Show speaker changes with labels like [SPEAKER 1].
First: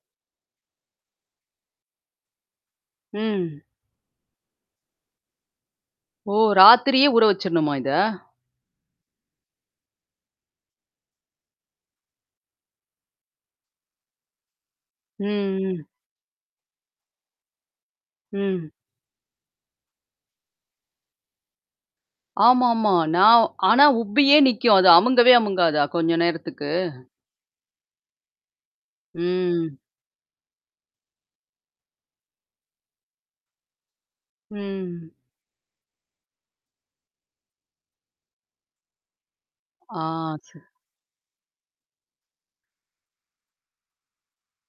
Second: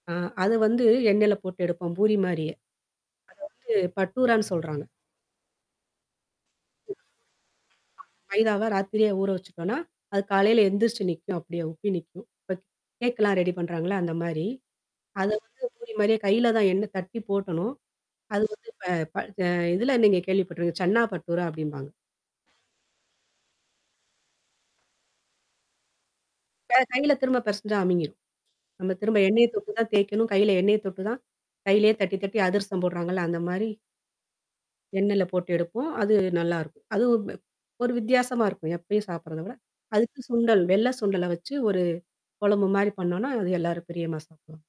[SPEAKER 1] ஆ அத வந்து எண்ணெய்ல போட்டு எடுப்போம், பூரி மாரியே. அது
[SPEAKER 2] ம்.
[SPEAKER 1] வந்து பட்டூரான்னு சொல்றாங்க.
[SPEAKER 2] ஓ! ராத்திரியே ஊற வச்சரணுமா இத?
[SPEAKER 1] மைதாவ ராத்திரியே ஊற வச்சுட்டோன்னா, அது காலையில எந்திரிச்சி நிக்கும், அப்படியியே உப்பி நிக்கும். இப்ப கேக்கெல்லாம் ரெடி பண்றாங்கல்ல! அந்த மாரி.
[SPEAKER 2] ம்,
[SPEAKER 1] அத வந்து
[SPEAKER 2] ம்.
[SPEAKER 1] பூரி மாரியே கையில தான் எண்ண தட்டி போடணும் அது வந்து
[SPEAKER 2] ம்.
[SPEAKER 1] ப ப அ இதில நீங்க கேள்விப்பட்டுரு சென்னா பட்டூரா அப்டீம்பாங்க.
[SPEAKER 2] ஆமாமா. நான் ஆனா, உப்பியே நிக்கும், அது அமுங்கவே அமுங்காதா? கொஞ்சம் நேரத்துக்கு!
[SPEAKER 1] க கையில திரும்ப பெசஞ்சா அமுங்கிரும். நம்ம திரும்ப எண்ணெய தொட்டு
[SPEAKER 2] ம்.
[SPEAKER 1] தான் தேய்க்கணும், கையில எண்ணெய தொட்டு தான் கையிலேயே தட்டி, தட்டி அதிரசம் போடுறாங்கல்ல! அந்த மாரி
[SPEAKER 2] ம்.
[SPEAKER 1] எண்ணெயில போட்டு எடுப்போம், அது நல்லாருக்கும். அதுவும் வ்வப் ஒரு வித்தியாசமா இருக்கும், எப்பயும் சாப்பிடுறத விட. அதுக்கு
[SPEAKER 2] ஆ ச
[SPEAKER 1] சுண்டல் வெள்ள சுண்டல வச்சு, ஒரு கொழம்பு மாரி பண்ணோம்ன்னா, அது எல்லாரும் பிரியமா சாப்டுவாங்க.